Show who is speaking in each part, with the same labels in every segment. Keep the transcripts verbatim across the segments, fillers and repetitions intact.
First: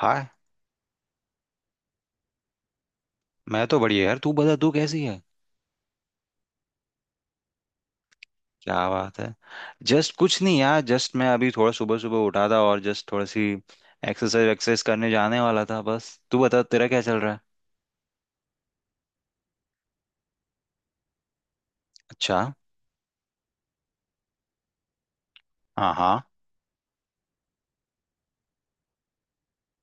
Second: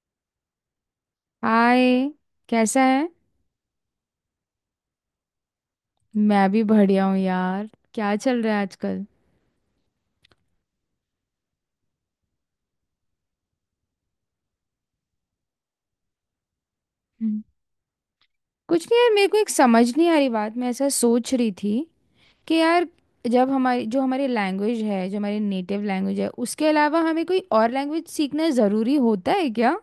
Speaker 1: हाय।
Speaker 2: Hi. कैसा है?
Speaker 1: मैं तो बढ़िया यार, तू बता तू कैसी है।
Speaker 2: मैं भी बढ़िया हूँ यार, क्या चल रहा है
Speaker 1: क्या
Speaker 2: आजकल?
Speaker 1: बात है। जस्ट कुछ नहीं यार, जस्ट मैं अभी थोड़ा सुबह सुबह उठा था और जस्ट थोड़ी सी एक्सरसाइज एक्सरसाइज करने जाने वाला था, बस तू बता तेरा क्या चल रहा है।
Speaker 2: हम्म। कुछ नहीं यार, मेरे को एक समझ नहीं आ रही बात, मैं ऐसा सोच रही थी
Speaker 1: अच्छा।
Speaker 2: कि यार, जब हमारी जो हमारी लैंग्वेज है, जो हमारी नेटिव
Speaker 1: हाँ
Speaker 2: लैंग्वेज
Speaker 1: हाँ,
Speaker 2: है, उसके अलावा हमें कोई और लैंग्वेज सीखना ज़रूरी होता है क्या?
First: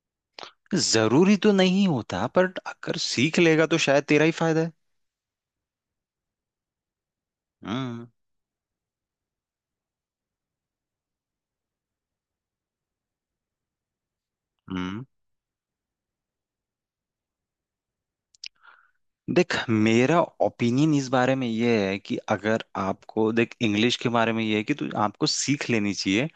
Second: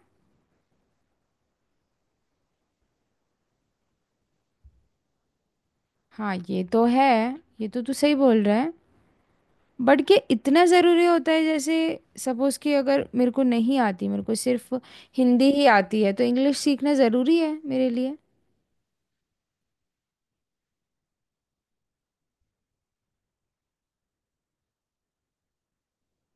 Speaker 1: जरूरी तो नहीं होता, पर अगर सीख लेगा तो शायद तेरा ही फायदा है।
Speaker 2: हाँ ये तो है, ये तो तू
Speaker 1: हम्म
Speaker 2: सही बोल रहा है। बट क्या इतना ज़रूरी होता है? जैसे सपोज़ कि अगर मेरे को नहीं आती, मेरे को सिर्फ
Speaker 1: हम्म
Speaker 2: हिंदी ही आती है, तो इंग्लिश सीखना ज़रूरी है मेरे लिए?
Speaker 1: देख मेरा ओपिनियन इस बारे में ये है कि अगर आपको देख इंग्लिश के बारे में ये है कि तू आपको सीख लेनी चाहिए।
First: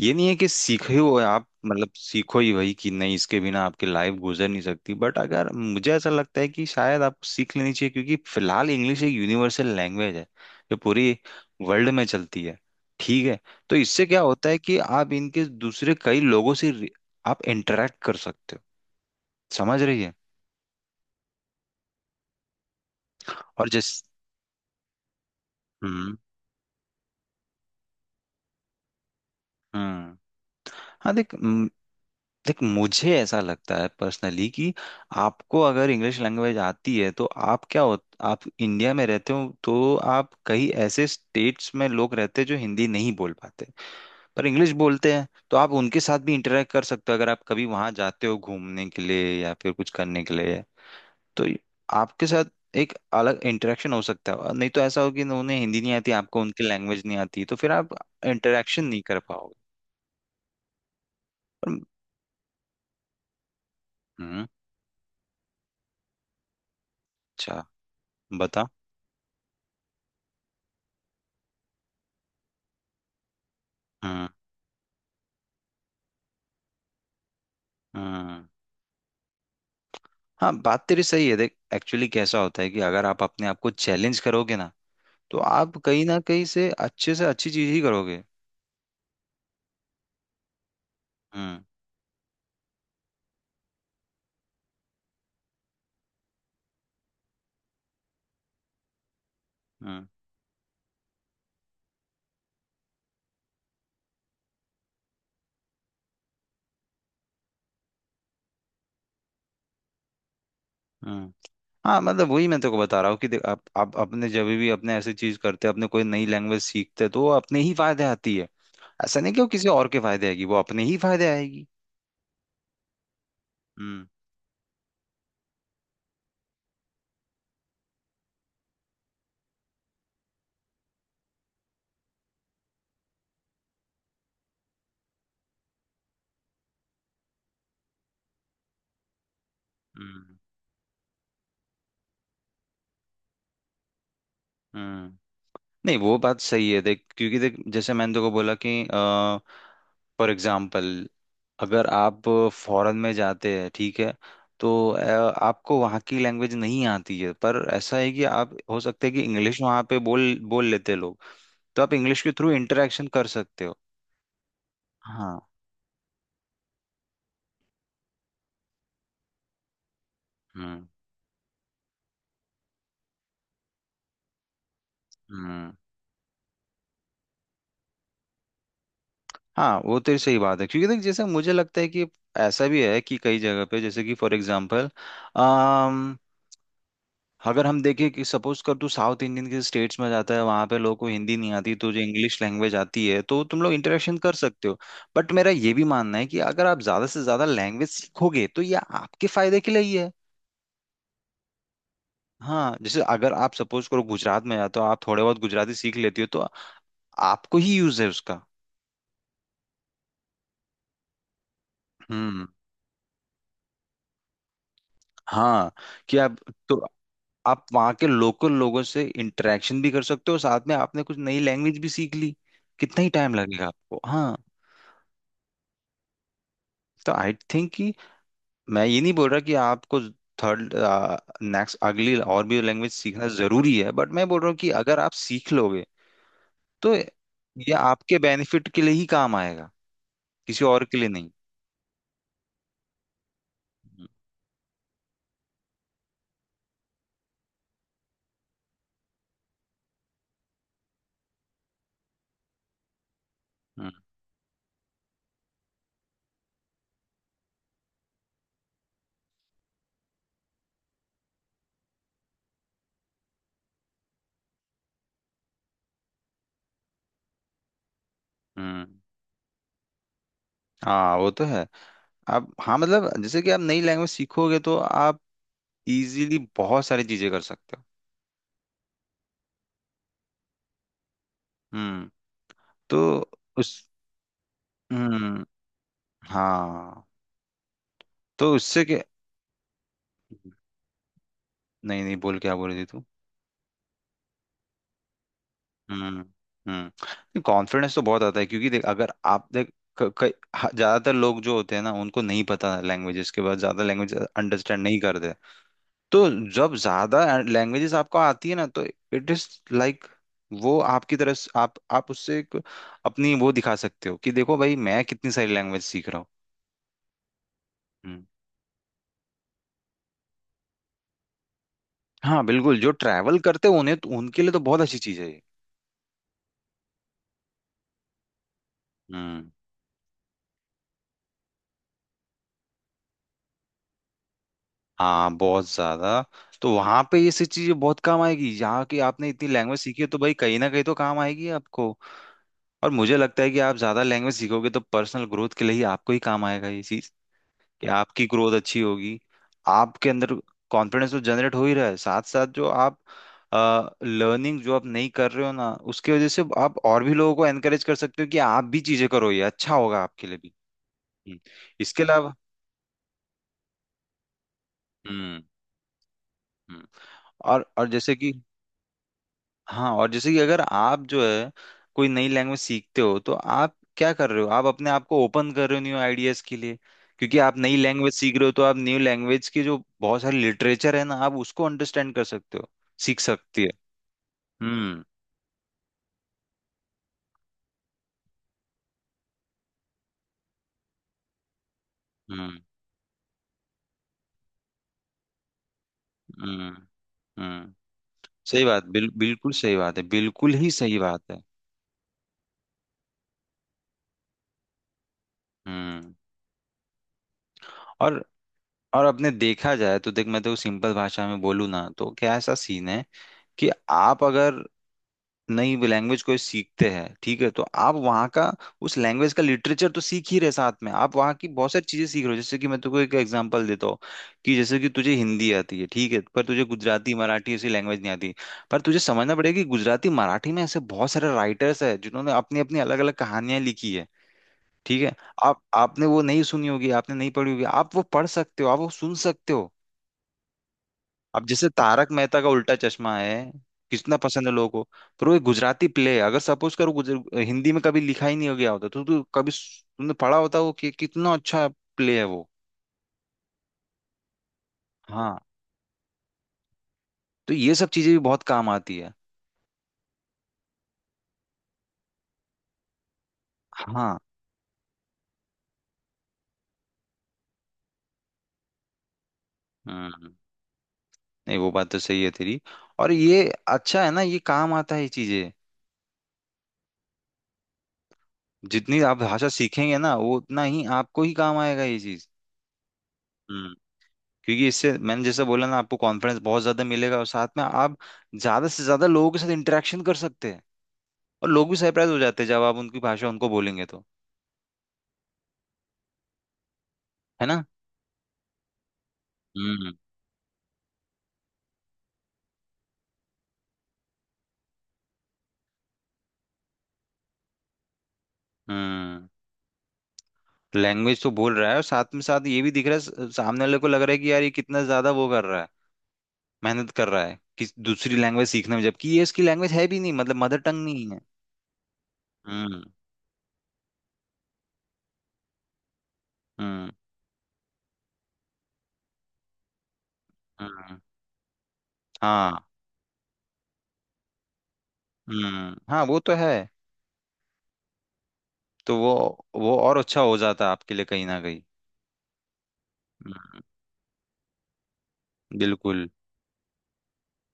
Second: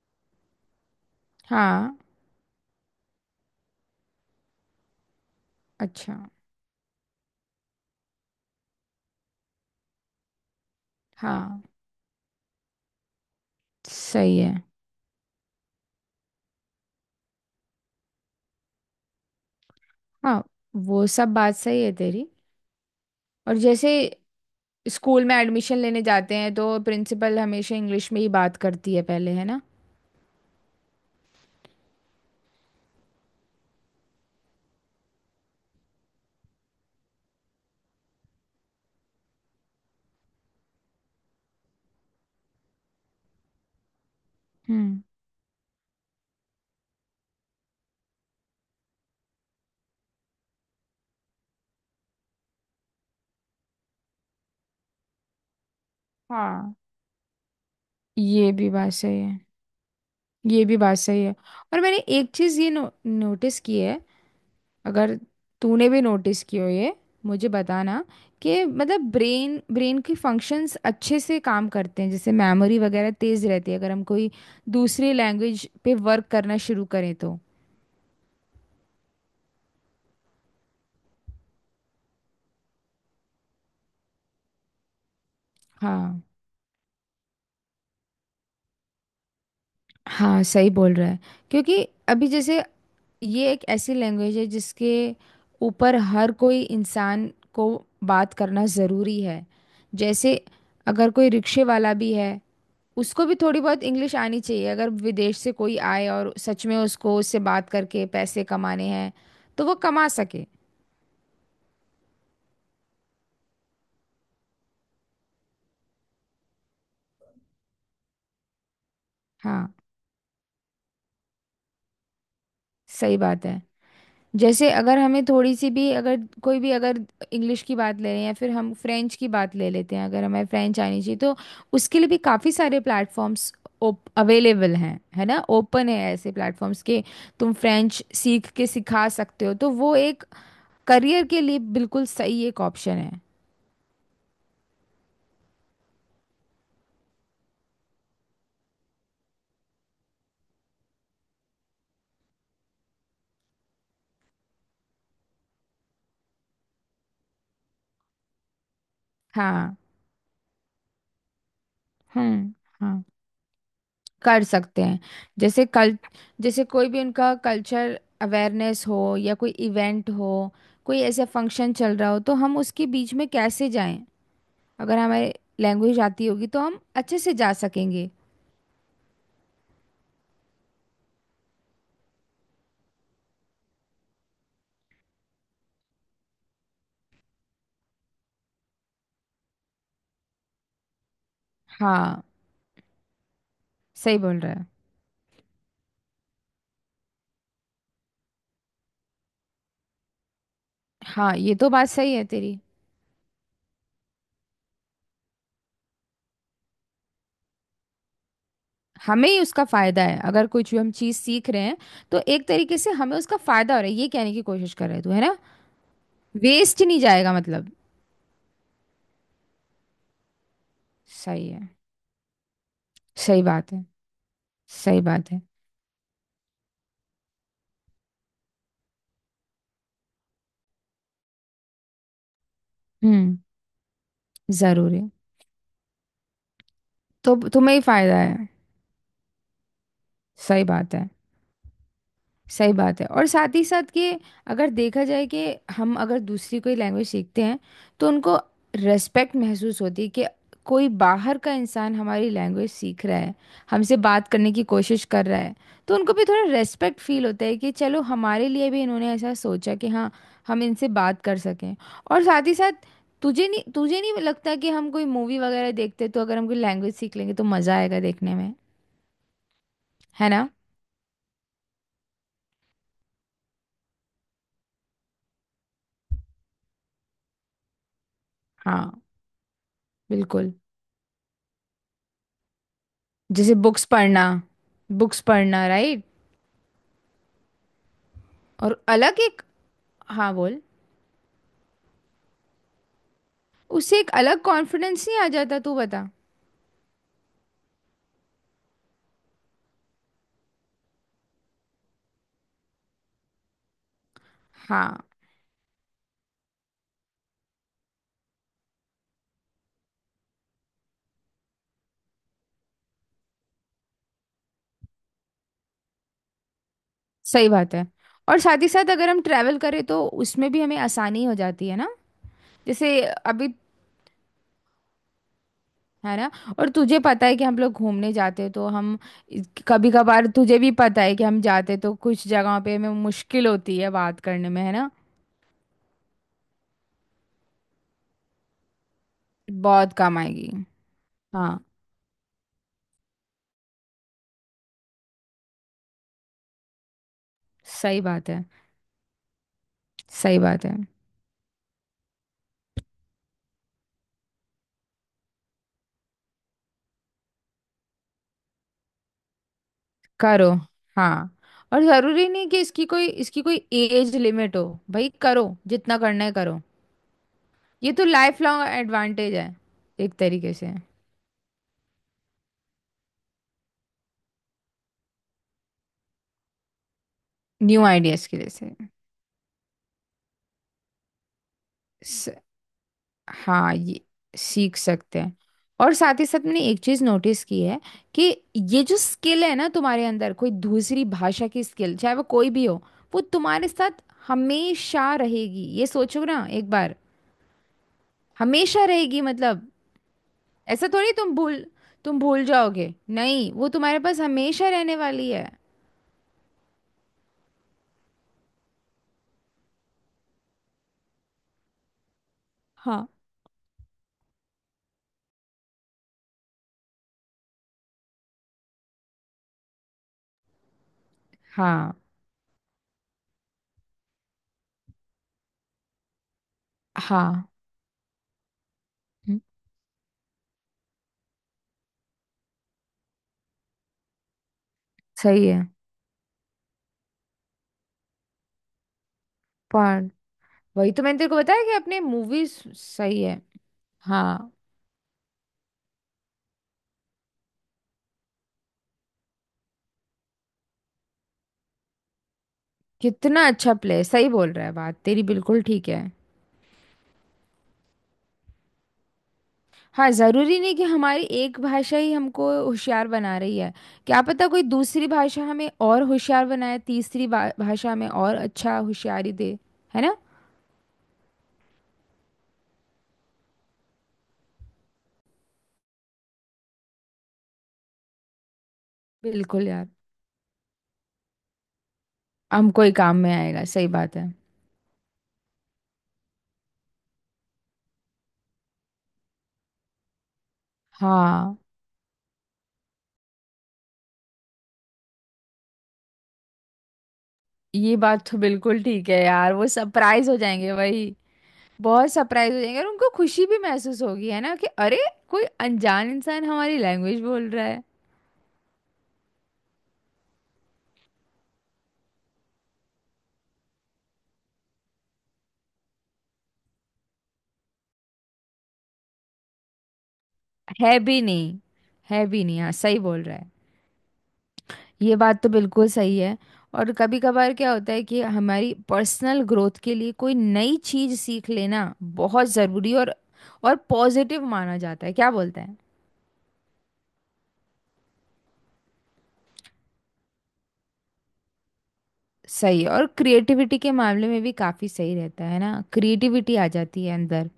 Speaker 1: ये नहीं है कि सीखे हो आप, मतलब
Speaker 2: हाँ।
Speaker 1: सीखो ही वही कि नहीं, इसके बिना आपकी लाइफ गुजर नहीं सकती, बट अगर मुझे ऐसा
Speaker 2: अच्छा।
Speaker 1: लगता है कि शायद आपको सीख लेनी चाहिए, क्योंकि फिलहाल इंग्लिश एक यूनिवर्सल लैंग्वेज है जो पूरी
Speaker 2: हाँ
Speaker 1: वर्ल्ड में चलती है। ठीक है, तो इससे क्या
Speaker 2: सही
Speaker 1: होता
Speaker 2: है।
Speaker 1: है कि आप इनके दूसरे कई लोगों से रि- आप इंटरेक्ट कर सकते हो। समझ रही है।
Speaker 2: हाँ वो सब बात सही है तेरी। और
Speaker 1: और
Speaker 2: जैसे
Speaker 1: जैस
Speaker 2: स्कूल में एडमिशन लेने
Speaker 1: हम्म।
Speaker 2: जाते हैं तो प्रिंसिपल हमेशा इंग्लिश में ही बात करती है पहले, है ना?
Speaker 1: हम्म। हाँ देख, देख मुझे ऐसा लगता है पर्सनली कि आपको अगर इंग्लिश लैंग्वेज आती है तो आप क्या हो, आप इंडिया में रहते हो तो आप कई ऐसे स्टेट्स में लोग रहते हैं जो हिंदी नहीं बोल पाते पर इंग्लिश
Speaker 2: हम्म।
Speaker 1: बोलते हैं, तो आप उनके साथ भी इंटरेक्ट कर सकते हो अगर आप कभी वहां जाते हो घूमने के लिए या फिर कुछ करने के लिए। तो ये- आपके साथ एक अलग इंटरेक्शन हो सकता है, और नहीं तो ऐसा हो कि उन्हें हिंदी नहीं आती, आपको उनकी
Speaker 2: हाँ
Speaker 1: लैंग्वेज नहीं आती, तो फिर आप
Speaker 2: ये भी
Speaker 1: इंटरेक्शन
Speaker 2: बात
Speaker 1: नहीं कर
Speaker 2: सही है,
Speaker 1: पाओगे।
Speaker 2: ये भी बात सही है।
Speaker 1: पर-
Speaker 2: और मैंने एक चीज़ ये नो, नोटिस की है,
Speaker 1: हम्म।
Speaker 2: अगर तूने भी नोटिस की हो ये, मुझे
Speaker 1: अच्छा,
Speaker 2: बताना।
Speaker 1: बता।
Speaker 2: कि मतलब ब्रेन ब्रेन की फंक्शंस अच्छे से काम करते हैं, जैसे मेमोरी वगैरह तेज़ रहती है, अगर हम
Speaker 1: हम्म।
Speaker 2: कोई दूसरी लैंग्वेज पे वर्क करना शुरू करें तो।
Speaker 1: हम्म। हाँ बात तेरी सही है। देख एक्चुअली कैसा होता है कि अगर आप अपने आप को चैलेंज करोगे ना, तो आप कहीं ना
Speaker 2: हाँ।
Speaker 1: कहीं से अच्छे से अच्छी चीज ही करोगे।
Speaker 2: हाँ सही बोल रहा है।
Speaker 1: हम्म।
Speaker 2: क्योंकि अभी जैसे ये एक ऐसी लैंग्वेज है जिसके ऊपर हर कोई इंसान को बात करना ज़रूरी है।
Speaker 1: हम्म।
Speaker 2: जैसे अगर कोई रिक्शे वाला भी है, उसको भी थोड़ी बहुत इंग्लिश आनी चाहिए, अगर विदेश से कोई आए और सच में उसको उससे बात करके पैसे कमाने हैं तो वो कमा सके।
Speaker 1: हम्म। हाँ मतलब वही मैं तेरे को बता रहा हूँ कि देख आप आप अपने जब भी अपने ऐसी चीज करते हैं, अपने कोई नई लैंग्वेज सीखते हैं तो वो अपने ही फायदे आती है। ऐसा नहीं कि वो किसी
Speaker 2: हाँ
Speaker 1: और के फायदे आएगी, वो अपने ही फायदे आएगी।
Speaker 2: सही बात है।
Speaker 1: हम्म।
Speaker 2: जैसे अगर हमें थोड़ी सी भी, अगर कोई भी, अगर इंग्लिश की बात ले रहे हैं या फिर हम फ्रेंच की बात ले लेते हैं, अगर हमें फ्रेंच आनी चाहिए तो उसके लिए भी काफ़ी सारे प्लेटफॉर्म्स अवेलेबल हैं, है ना? ओपन है ऐसे प्लेटफॉर्म्स के, तुम फ्रेंच सीख के सिखा सकते हो, तो वो एक
Speaker 1: हम्म।
Speaker 2: करियर के लिए बिल्कुल सही एक ऑप्शन है।
Speaker 1: हम्म। नहीं वो बात सही है देख, क्योंकि देख जैसे मैंने तो को बोला कि फॉर एग्जाम्पल, अगर आप फॉरेन में जाते हैं, ठीक है, तो अ, आपको वहाँ की लैंग्वेज नहीं आती है, पर ऐसा है कि आप हो सकता है कि इंग्लिश
Speaker 2: हाँ।
Speaker 1: वहाँ पे बोल बोल लेते हैं लोग, तो आप इंग्लिश के थ्रू
Speaker 2: हम्म। हाँ
Speaker 1: इंटरेक्शन कर सकते हो।
Speaker 2: कर सकते हैं।
Speaker 1: हाँ।
Speaker 2: जैसे कल, जैसे कोई भी उनका कल्चर अवेयरनेस हो या कोई इवेंट हो,
Speaker 1: हम्म।
Speaker 2: कोई ऐसा फंक्शन चल रहा हो, तो हम उसके बीच में कैसे जाएं? अगर हमारे
Speaker 1: हम्म।
Speaker 2: लैंग्वेज आती होगी तो हम अच्छे से जा सकेंगे।
Speaker 1: हाँ वो तेरी सही बात है, क्योंकि देख जैसे मुझे लगता है कि ऐसा भी है कि कई जगह पे, जैसे कि फॉर एग्जाम्पल, अगर हम देखें कि सपोज कर तू साउथ इंडियन के स्टेट्स में जाता है, वहां पे लोगों को हिंदी नहीं आती, तुझे
Speaker 2: हाँ
Speaker 1: इंग्लिश लैंग्वेज आती है, तो तुम लोग इंटरेक्शन
Speaker 2: सही
Speaker 1: कर
Speaker 2: बोल रहा है।
Speaker 1: सकते हो। बट मेरा ये भी मानना है कि अगर आप ज्यादा से ज्यादा लैंग्वेज सीखोगे तो ये आपके फायदे के लिए ही है।
Speaker 2: हाँ ये तो बात सही है तेरी।
Speaker 1: हाँ जैसे अगर आप सपोज करो गुजरात में जाते हो, आप थोड़े बहुत गुजराती सीख लेती हो, तो आपको ही यूज है उसका।
Speaker 2: हमें ही उसका फायदा है, अगर कुछ भी हम चीज सीख रहे हैं तो
Speaker 1: हम्म।
Speaker 2: एक तरीके से हमें उसका फायदा हो रहा है, ये कहने की कोशिश कर रहे है तू, है ना?
Speaker 1: हाँ, कि आप, तो
Speaker 2: वेस्ट नहीं जाएगा
Speaker 1: आप
Speaker 2: मतलब।
Speaker 1: वहाँ के लोकल लोगों से इंटरेक्शन भी कर सकते हो, साथ में आपने कुछ नई
Speaker 2: सही है।
Speaker 1: लैंग्वेज भी सीख ली। कितना ही टाइम
Speaker 2: सही
Speaker 1: लगेगा
Speaker 2: बात है।
Speaker 1: आपको, हाँ।
Speaker 2: सही बात है।
Speaker 1: तो आई थिंक, मैं ये नहीं बोल रहा कि आपको थर्ड, नेक्स्ट अगली और भी लैंग्वेज सीखना
Speaker 2: हम्म।
Speaker 1: जरूरी है, बट मैं बोल रहा हूँ कि अगर
Speaker 2: जरूरी।
Speaker 1: आप सीख लोगे तो
Speaker 2: तो
Speaker 1: ये
Speaker 2: तुम्हें ही फायदा
Speaker 1: आपके
Speaker 2: है।
Speaker 1: बेनिफिट के लिए ही काम आएगा,
Speaker 2: सही
Speaker 1: किसी और
Speaker 2: बात
Speaker 1: के
Speaker 2: है।
Speaker 1: लिए नहीं।
Speaker 2: सही बात है। और साथ ही साथ
Speaker 1: हम्म।
Speaker 2: कि अगर देखा जाए कि हम अगर दूसरी कोई लैंग्वेज सीखते हैं तो उनको रेस्पेक्ट महसूस होती है, कि कोई बाहर का इंसान हमारी लैंग्वेज सीख रहा है,
Speaker 1: हम्म।
Speaker 2: हमसे बात करने की कोशिश कर रहा है, तो उनको भी थोड़ा रेस्पेक्ट फील होता है कि चलो हमारे लिए भी इन्होंने ऐसा सोचा कि हाँ हम इनसे बात कर सकें। और साथ ही साथ तुझे नहीं तुझे नहीं लगता कि हम कोई मूवी वगैरह देखते, तो अगर हम कोई लैंग्वेज सीख लेंगे तो मज़ा आएगा देखने में,
Speaker 1: हम्म।
Speaker 2: है ना?
Speaker 1: हाँ वो तो है। आप हाँ मतलब जैसे कि आप नई लैंग्वेज सीखोगे तो आप इजीली बहुत सारी चीजें कर सकते हो।
Speaker 2: हाँ बिल्कुल।
Speaker 1: हम्म। तो
Speaker 2: जैसे
Speaker 1: उस
Speaker 2: बुक्स पढ़ना, बुक्स
Speaker 1: हम्म।
Speaker 2: पढ़ना राइट।
Speaker 1: हाँ, तो
Speaker 2: और
Speaker 1: उससे क्या,
Speaker 2: अलग एक, हाँ बोल।
Speaker 1: नहीं नहीं बोल, क्या बोल रही थी तू।
Speaker 2: उससे एक अलग कॉन्फिडेंस नहीं आ जाता? तू बता।
Speaker 1: हम्म। हम्म, कॉन्फिडेंस तो बहुत आता है, क्योंकि देख अगर आप देख क- क- ह- ज्यादातर लोग जो होते हैं ना उनको नहीं पता लैंग्वेजेस के बाद ज्यादा लैंग्वेज अंडरस्टैंड
Speaker 2: हाँ
Speaker 1: नहीं करते। तो जब ज्यादा लैंग्वेजेस आपको आती है ना, तो इट इज लाइक वो आपकी तरफ से- आप आप उससे एक अपनी वो दिखा सकते हो कि देखो भाई, मैं कितनी सारी लैंग्वेज सीख रहा हूँ।
Speaker 2: सही बात है।
Speaker 1: हम्म।
Speaker 2: और साथ ही साथ अगर हम ट्रैवल करें तो उसमें भी हमें आसानी हो जाती है ना।
Speaker 1: हाँ बिल्कुल, जो
Speaker 2: जैसे
Speaker 1: ट्रैवल
Speaker 2: अभी,
Speaker 1: करते हैं उन्हें तो, उनके लिए तो बहुत अच्छी चीज है ये।
Speaker 2: है ना, और तुझे पता है कि हम लोग घूमने जाते हैं तो हम
Speaker 1: हम्म।
Speaker 2: कभी कभार, तुझे भी पता है कि हम जाते तो कुछ जगहों पे हमें मुश्किल होती है बात करने में, है ना?
Speaker 1: हाँ, बहुत ज्यादा। तो वहां पे ये सब चीजें बहुत काम आएगी, यहाँ की आपने इतनी लैंग्वेज
Speaker 2: बहुत
Speaker 1: सीखी है तो
Speaker 2: काम
Speaker 1: भाई
Speaker 2: आएगी।
Speaker 1: कहीं ना कहीं तो काम आएगी
Speaker 2: हाँ
Speaker 1: आपको। और मुझे लगता है कि आप ज्यादा लैंग्वेज सीखोगे तो पर्सनल ग्रोथ के लिए ही आपको ही काम आएगा ये चीज, कि
Speaker 2: सही
Speaker 1: आपकी
Speaker 2: बात है।
Speaker 1: ग्रोथ अच्छी होगी। आपके अंदर
Speaker 2: सही बात है।
Speaker 1: कॉन्फिडेंस तो जनरेट हो ही रहा है, साथ साथ जो आप लर्निंग जो आप नहीं कर रहे हो ना उसकी वजह से आप और भी लोगों को एनकरेज कर सकते हो कि आप भी चीजें करो, ये अच्छा होगा आपके लिए
Speaker 2: करो।
Speaker 1: भी।
Speaker 2: हाँ।
Speaker 1: हम्म।
Speaker 2: और
Speaker 1: इसके
Speaker 2: जरूरी
Speaker 1: अलावा,
Speaker 2: नहीं कि इसकी कोई इसकी कोई एज लिमिट हो। भाई
Speaker 1: हम्म।
Speaker 2: करो, जितना करना है करो।
Speaker 1: हम्म। और और
Speaker 2: ये तो
Speaker 1: जैसे कि,
Speaker 2: लाइफ लॉन्ग एडवांटेज है
Speaker 1: हाँ और
Speaker 2: एक
Speaker 1: जैसे कि
Speaker 2: तरीके
Speaker 1: अगर
Speaker 2: से।
Speaker 1: आप जो है कोई नई लैंग्वेज सीखते हो तो आप क्या कर रहे हो, आप अपने आप को ओपन कर रहे हो न्यू आइडियाज के लिए, क्योंकि आप नई
Speaker 2: न्यू
Speaker 1: लैंग्वेज
Speaker 2: आइडियाज
Speaker 1: सीख
Speaker 2: के
Speaker 1: रहे
Speaker 2: लिए
Speaker 1: हो तो
Speaker 2: से,
Speaker 1: आप न्यू लैंग्वेज की जो बहुत सारी लिटरेचर है ना आप उसको अंडरस्टैंड कर
Speaker 2: स-,
Speaker 1: सकते हो, सीख सकती है।
Speaker 2: हाँ ये सीख
Speaker 1: हम्म।
Speaker 2: सकते हैं। और साथ ही साथ मैंने एक चीज नोटिस की है कि ये जो स्किल है ना तुम्हारे अंदर, कोई दूसरी भाषा की स्किल, चाहे वो कोई
Speaker 1: हम्म।
Speaker 2: भी हो, वो तुम्हारे साथ हमेशा रहेगी, ये सोचो ना एक
Speaker 1: हम्म।
Speaker 2: बार।
Speaker 1: हम्म। सही
Speaker 2: हमेशा
Speaker 1: बात बिल,
Speaker 2: रहेगी
Speaker 1: बिल्कुल
Speaker 2: मतलब।
Speaker 1: सही बात है, बिल्कुल ही
Speaker 2: ऐसा
Speaker 1: सही
Speaker 2: थोड़ी
Speaker 1: बात
Speaker 2: तुम
Speaker 1: है।
Speaker 2: भूल तुम भूल जाओगे, नहीं, वो तुम्हारे पास हमेशा रहने वाली है।
Speaker 1: हम्म। और और अपने देखा जाए तो देख, मैं तो सिंपल भाषा में बोलूँ ना तो क्या ऐसा सीन है
Speaker 2: हाँ।
Speaker 1: कि आप अगर नई लैंग्वेज को सीखते हैं, ठीक है, तो आप वहाँ का उस लैंग्वेज का लिटरेचर तो सीख ही रहे, साथ में आप वहाँ की बहुत सारी
Speaker 2: हाँ।
Speaker 1: चीजें सीख रहे हो, जैसे कि मैं तुमको एक एग्जांपल देता हूँ कि जैसे कि तुझे हिंदी आती है, ठीक है, पर तुझे गुजराती
Speaker 2: हाँ।
Speaker 1: मराठी ऐसी लैंग्वेज नहीं आती, पर तुझे
Speaker 2: हम्म,
Speaker 1: समझना पड़ेगा कि गुजराती मराठी में ऐसे बहुत सारे राइटर्स है जिन्होंने अपनी अपनी अलग अलग कहानियां लिखी है। ठीक है,
Speaker 2: सही है।
Speaker 1: आप आपने वो नहीं सुनी होगी, आपने नहीं पढ़ी होगी, आप वो पढ़ सकते हो, आप वो सुन सकते हो।
Speaker 2: पर वही तो मैंने तेरे को
Speaker 1: अब
Speaker 2: बताया कि
Speaker 1: जैसे
Speaker 2: अपने
Speaker 1: तारक मेहता का
Speaker 2: मूवीज।
Speaker 1: उल्टा चश्मा
Speaker 2: सही
Speaker 1: है,
Speaker 2: है।
Speaker 1: कितना पसंद
Speaker 2: हाँ।
Speaker 1: है लोगों को। पर वो एक गुजराती प्ले है, अगर सपोज करो गुजर हिंदी में कभी लिखा ही नहीं हो गया होता तो, तो कभी सु- तुमने पढ़ा होता वो कि कितना अच्छा प्ले है वो।
Speaker 2: कितना अच्छा प्ले, सही बोल रहा है, बात तेरी
Speaker 1: हाँ,
Speaker 2: बिल्कुल ठीक है।
Speaker 1: तो ये सब चीजें भी बहुत काम आती है।
Speaker 2: हाँ जरूरी नहीं कि हमारी एक भाषा ही हमको होशियार बना रही है। क्या
Speaker 1: हाँ।
Speaker 2: पता कोई दूसरी भाषा हमें और होशियार बनाए, तीसरी बा- भाषा हमें और अच्छा होशियारी दे, है ना?
Speaker 1: हम्म। नहीं वो बात तो सही है तेरी। और ये अच्छा है ना, ये काम आता है ये चीजें, जितनी आप भाषा
Speaker 2: बिल्कुल यार।
Speaker 1: सीखेंगे ना वो उतना ही आपको ही काम आएगा ये चीज।
Speaker 2: हमको ही काम में आएगा, सही बात है।
Speaker 1: क्योंकि इससे मैंने जैसा बोला ना आपको कॉन्फिडेंस बहुत ज्यादा मिलेगा और साथ में आप ज्यादा से ज्यादा लोगों के साथ इंटरेक्शन कर सकते हैं। और
Speaker 2: हाँ
Speaker 1: लोग भी सरप्राइज हो जाते हैं जब आप उनकी भाषा उनको बोलेंगे तो, है ना।
Speaker 2: ये बात तो बिल्कुल ठीक है यार, वो
Speaker 1: हम्म।
Speaker 2: सरप्राइज हो जाएंगे वही, बहुत सरप्राइज हो जाएंगे, और उनको खुशी भी महसूस होगी, है ना, कि अरे, कोई अनजान इंसान हमारी लैंग्वेज बोल रहा है।
Speaker 1: हम्म। लैंग्वेज तो बोल रहा है, और साथ में साथ ये भी दिख रहा है, स- सामने वाले को लग रहा है कि यार ये कितना ज्यादा वो कर रहा है, मेहनत कर रहा है कि दूसरी लैंग्वेज सीखने में, जबकि ये इसकी लैंग्वेज है भी नहीं, मतलब मदर टंग
Speaker 2: है
Speaker 1: नहीं
Speaker 2: भी
Speaker 1: है।
Speaker 2: नहीं, है भी नहीं, हाँ
Speaker 1: हम्म।
Speaker 2: सही बोल रहा है। ये बात तो बिल्कुल सही है। और
Speaker 1: हम्म।
Speaker 2: कभी कभार क्या होता है कि हमारी पर्सनल ग्रोथ के लिए कोई नई
Speaker 1: हम्म।
Speaker 2: चीज़ सीख लेना बहुत
Speaker 1: हाँ।
Speaker 2: ज़रूरी और और पॉजिटिव माना जाता है, क्या बोलते हैं।
Speaker 1: हम्म। हाँ वो तो है। तो वो वो और अच्छा हो जाता आपके लिए कहीं ना कहीं।
Speaker 2: सही है। और
Speaker 1: हम्म,
Speaker 2: क्रिएटिविटी के मामले में भी काफ़ी सही रहता है ना,
Speaker 1: बिल्कुल।
Speaker 2: क्रिएटिविटी आ जाती है अंदर,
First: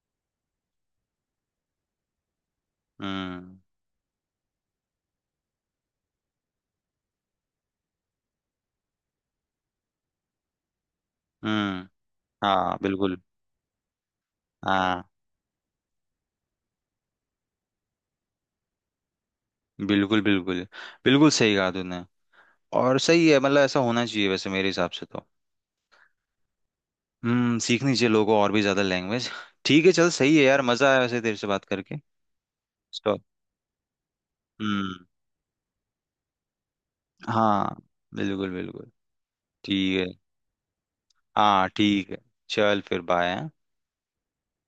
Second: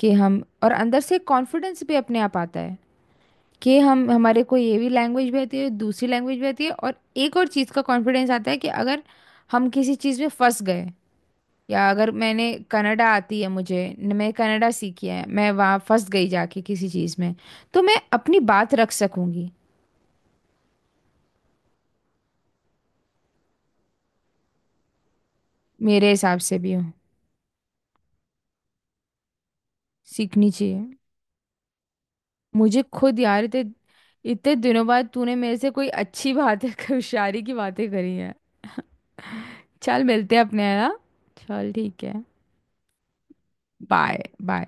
Speaker 2: कि हम, और अंदर से कॉन्फिडेंस भी अपने आप आता है
Speaker 1: हम्म।
Speaker 2: कि हम, हमारे को ये भी लैंग्वेज भी आती है, दूसरी लैंग्वेज भी आती है। और एक और चीज़ का कॉन्फिडेंस आता है कि अगर हम किसी चीज़ में फंस गए, या
Speaker 1: हम्म।
Speaker 2: अगर मैंने
Speaker 1: हाँ
Speaker 2: कनाडा
Speaker 1: बिल्कुल।
Speaker 2: आती है, मुझे न-, मैं कनाडा
Speaker 1: हाँ,
Speaker 2: सीखी है, मैं वहाँ फंस गई जाके किसी चीज़ में, तो मैं अपनी बात रख सकूँगी।
Speaker 1: बिल्कुल बिल्कुल, बिल्कुल सही कहा तूने। और सही है, मतलब ऐसा होना चाहिए वैसे मेरे हिसाब से तो।
Speaker 2: मेरे हिसाब से भी।
Speaker 1: हम्म, सीखनी चाहिए लोगों को और भी ज्यादा लैंग्वेज। ठीक है, चल सही है
Speaker 2: सीखनी
Speaker 1: यार,
Speaker 2: चाहिए।
Speaker 1: मजा आया वैसे तेरे से बात करके।
Speaker 2: मुझे खुद
Speaker 1: स्टॉप।
Speaker 2: यार इतने इतने दिनों
Speaker 1: हम्म।
Speaker 2: बाद तूने मेरे से कोई अच्छी बातें होशियारी की
Speaker 1: हाँ,
Speaker 2: बातें करी है।
Speaker 1: बिल्कुल बिल्कुल। ठीक
Speaker 2: चल
Speaker 1: है।
Speaker 2: मिलते हैं अपने, है ना?
Speaker 1: हाँ
Speaker 2: चल ठीक
Speaker 1: ठीक है।
Speaker 2: है।
Speaker 1: चल फिर बाय।
Speaker 2: Bye bye.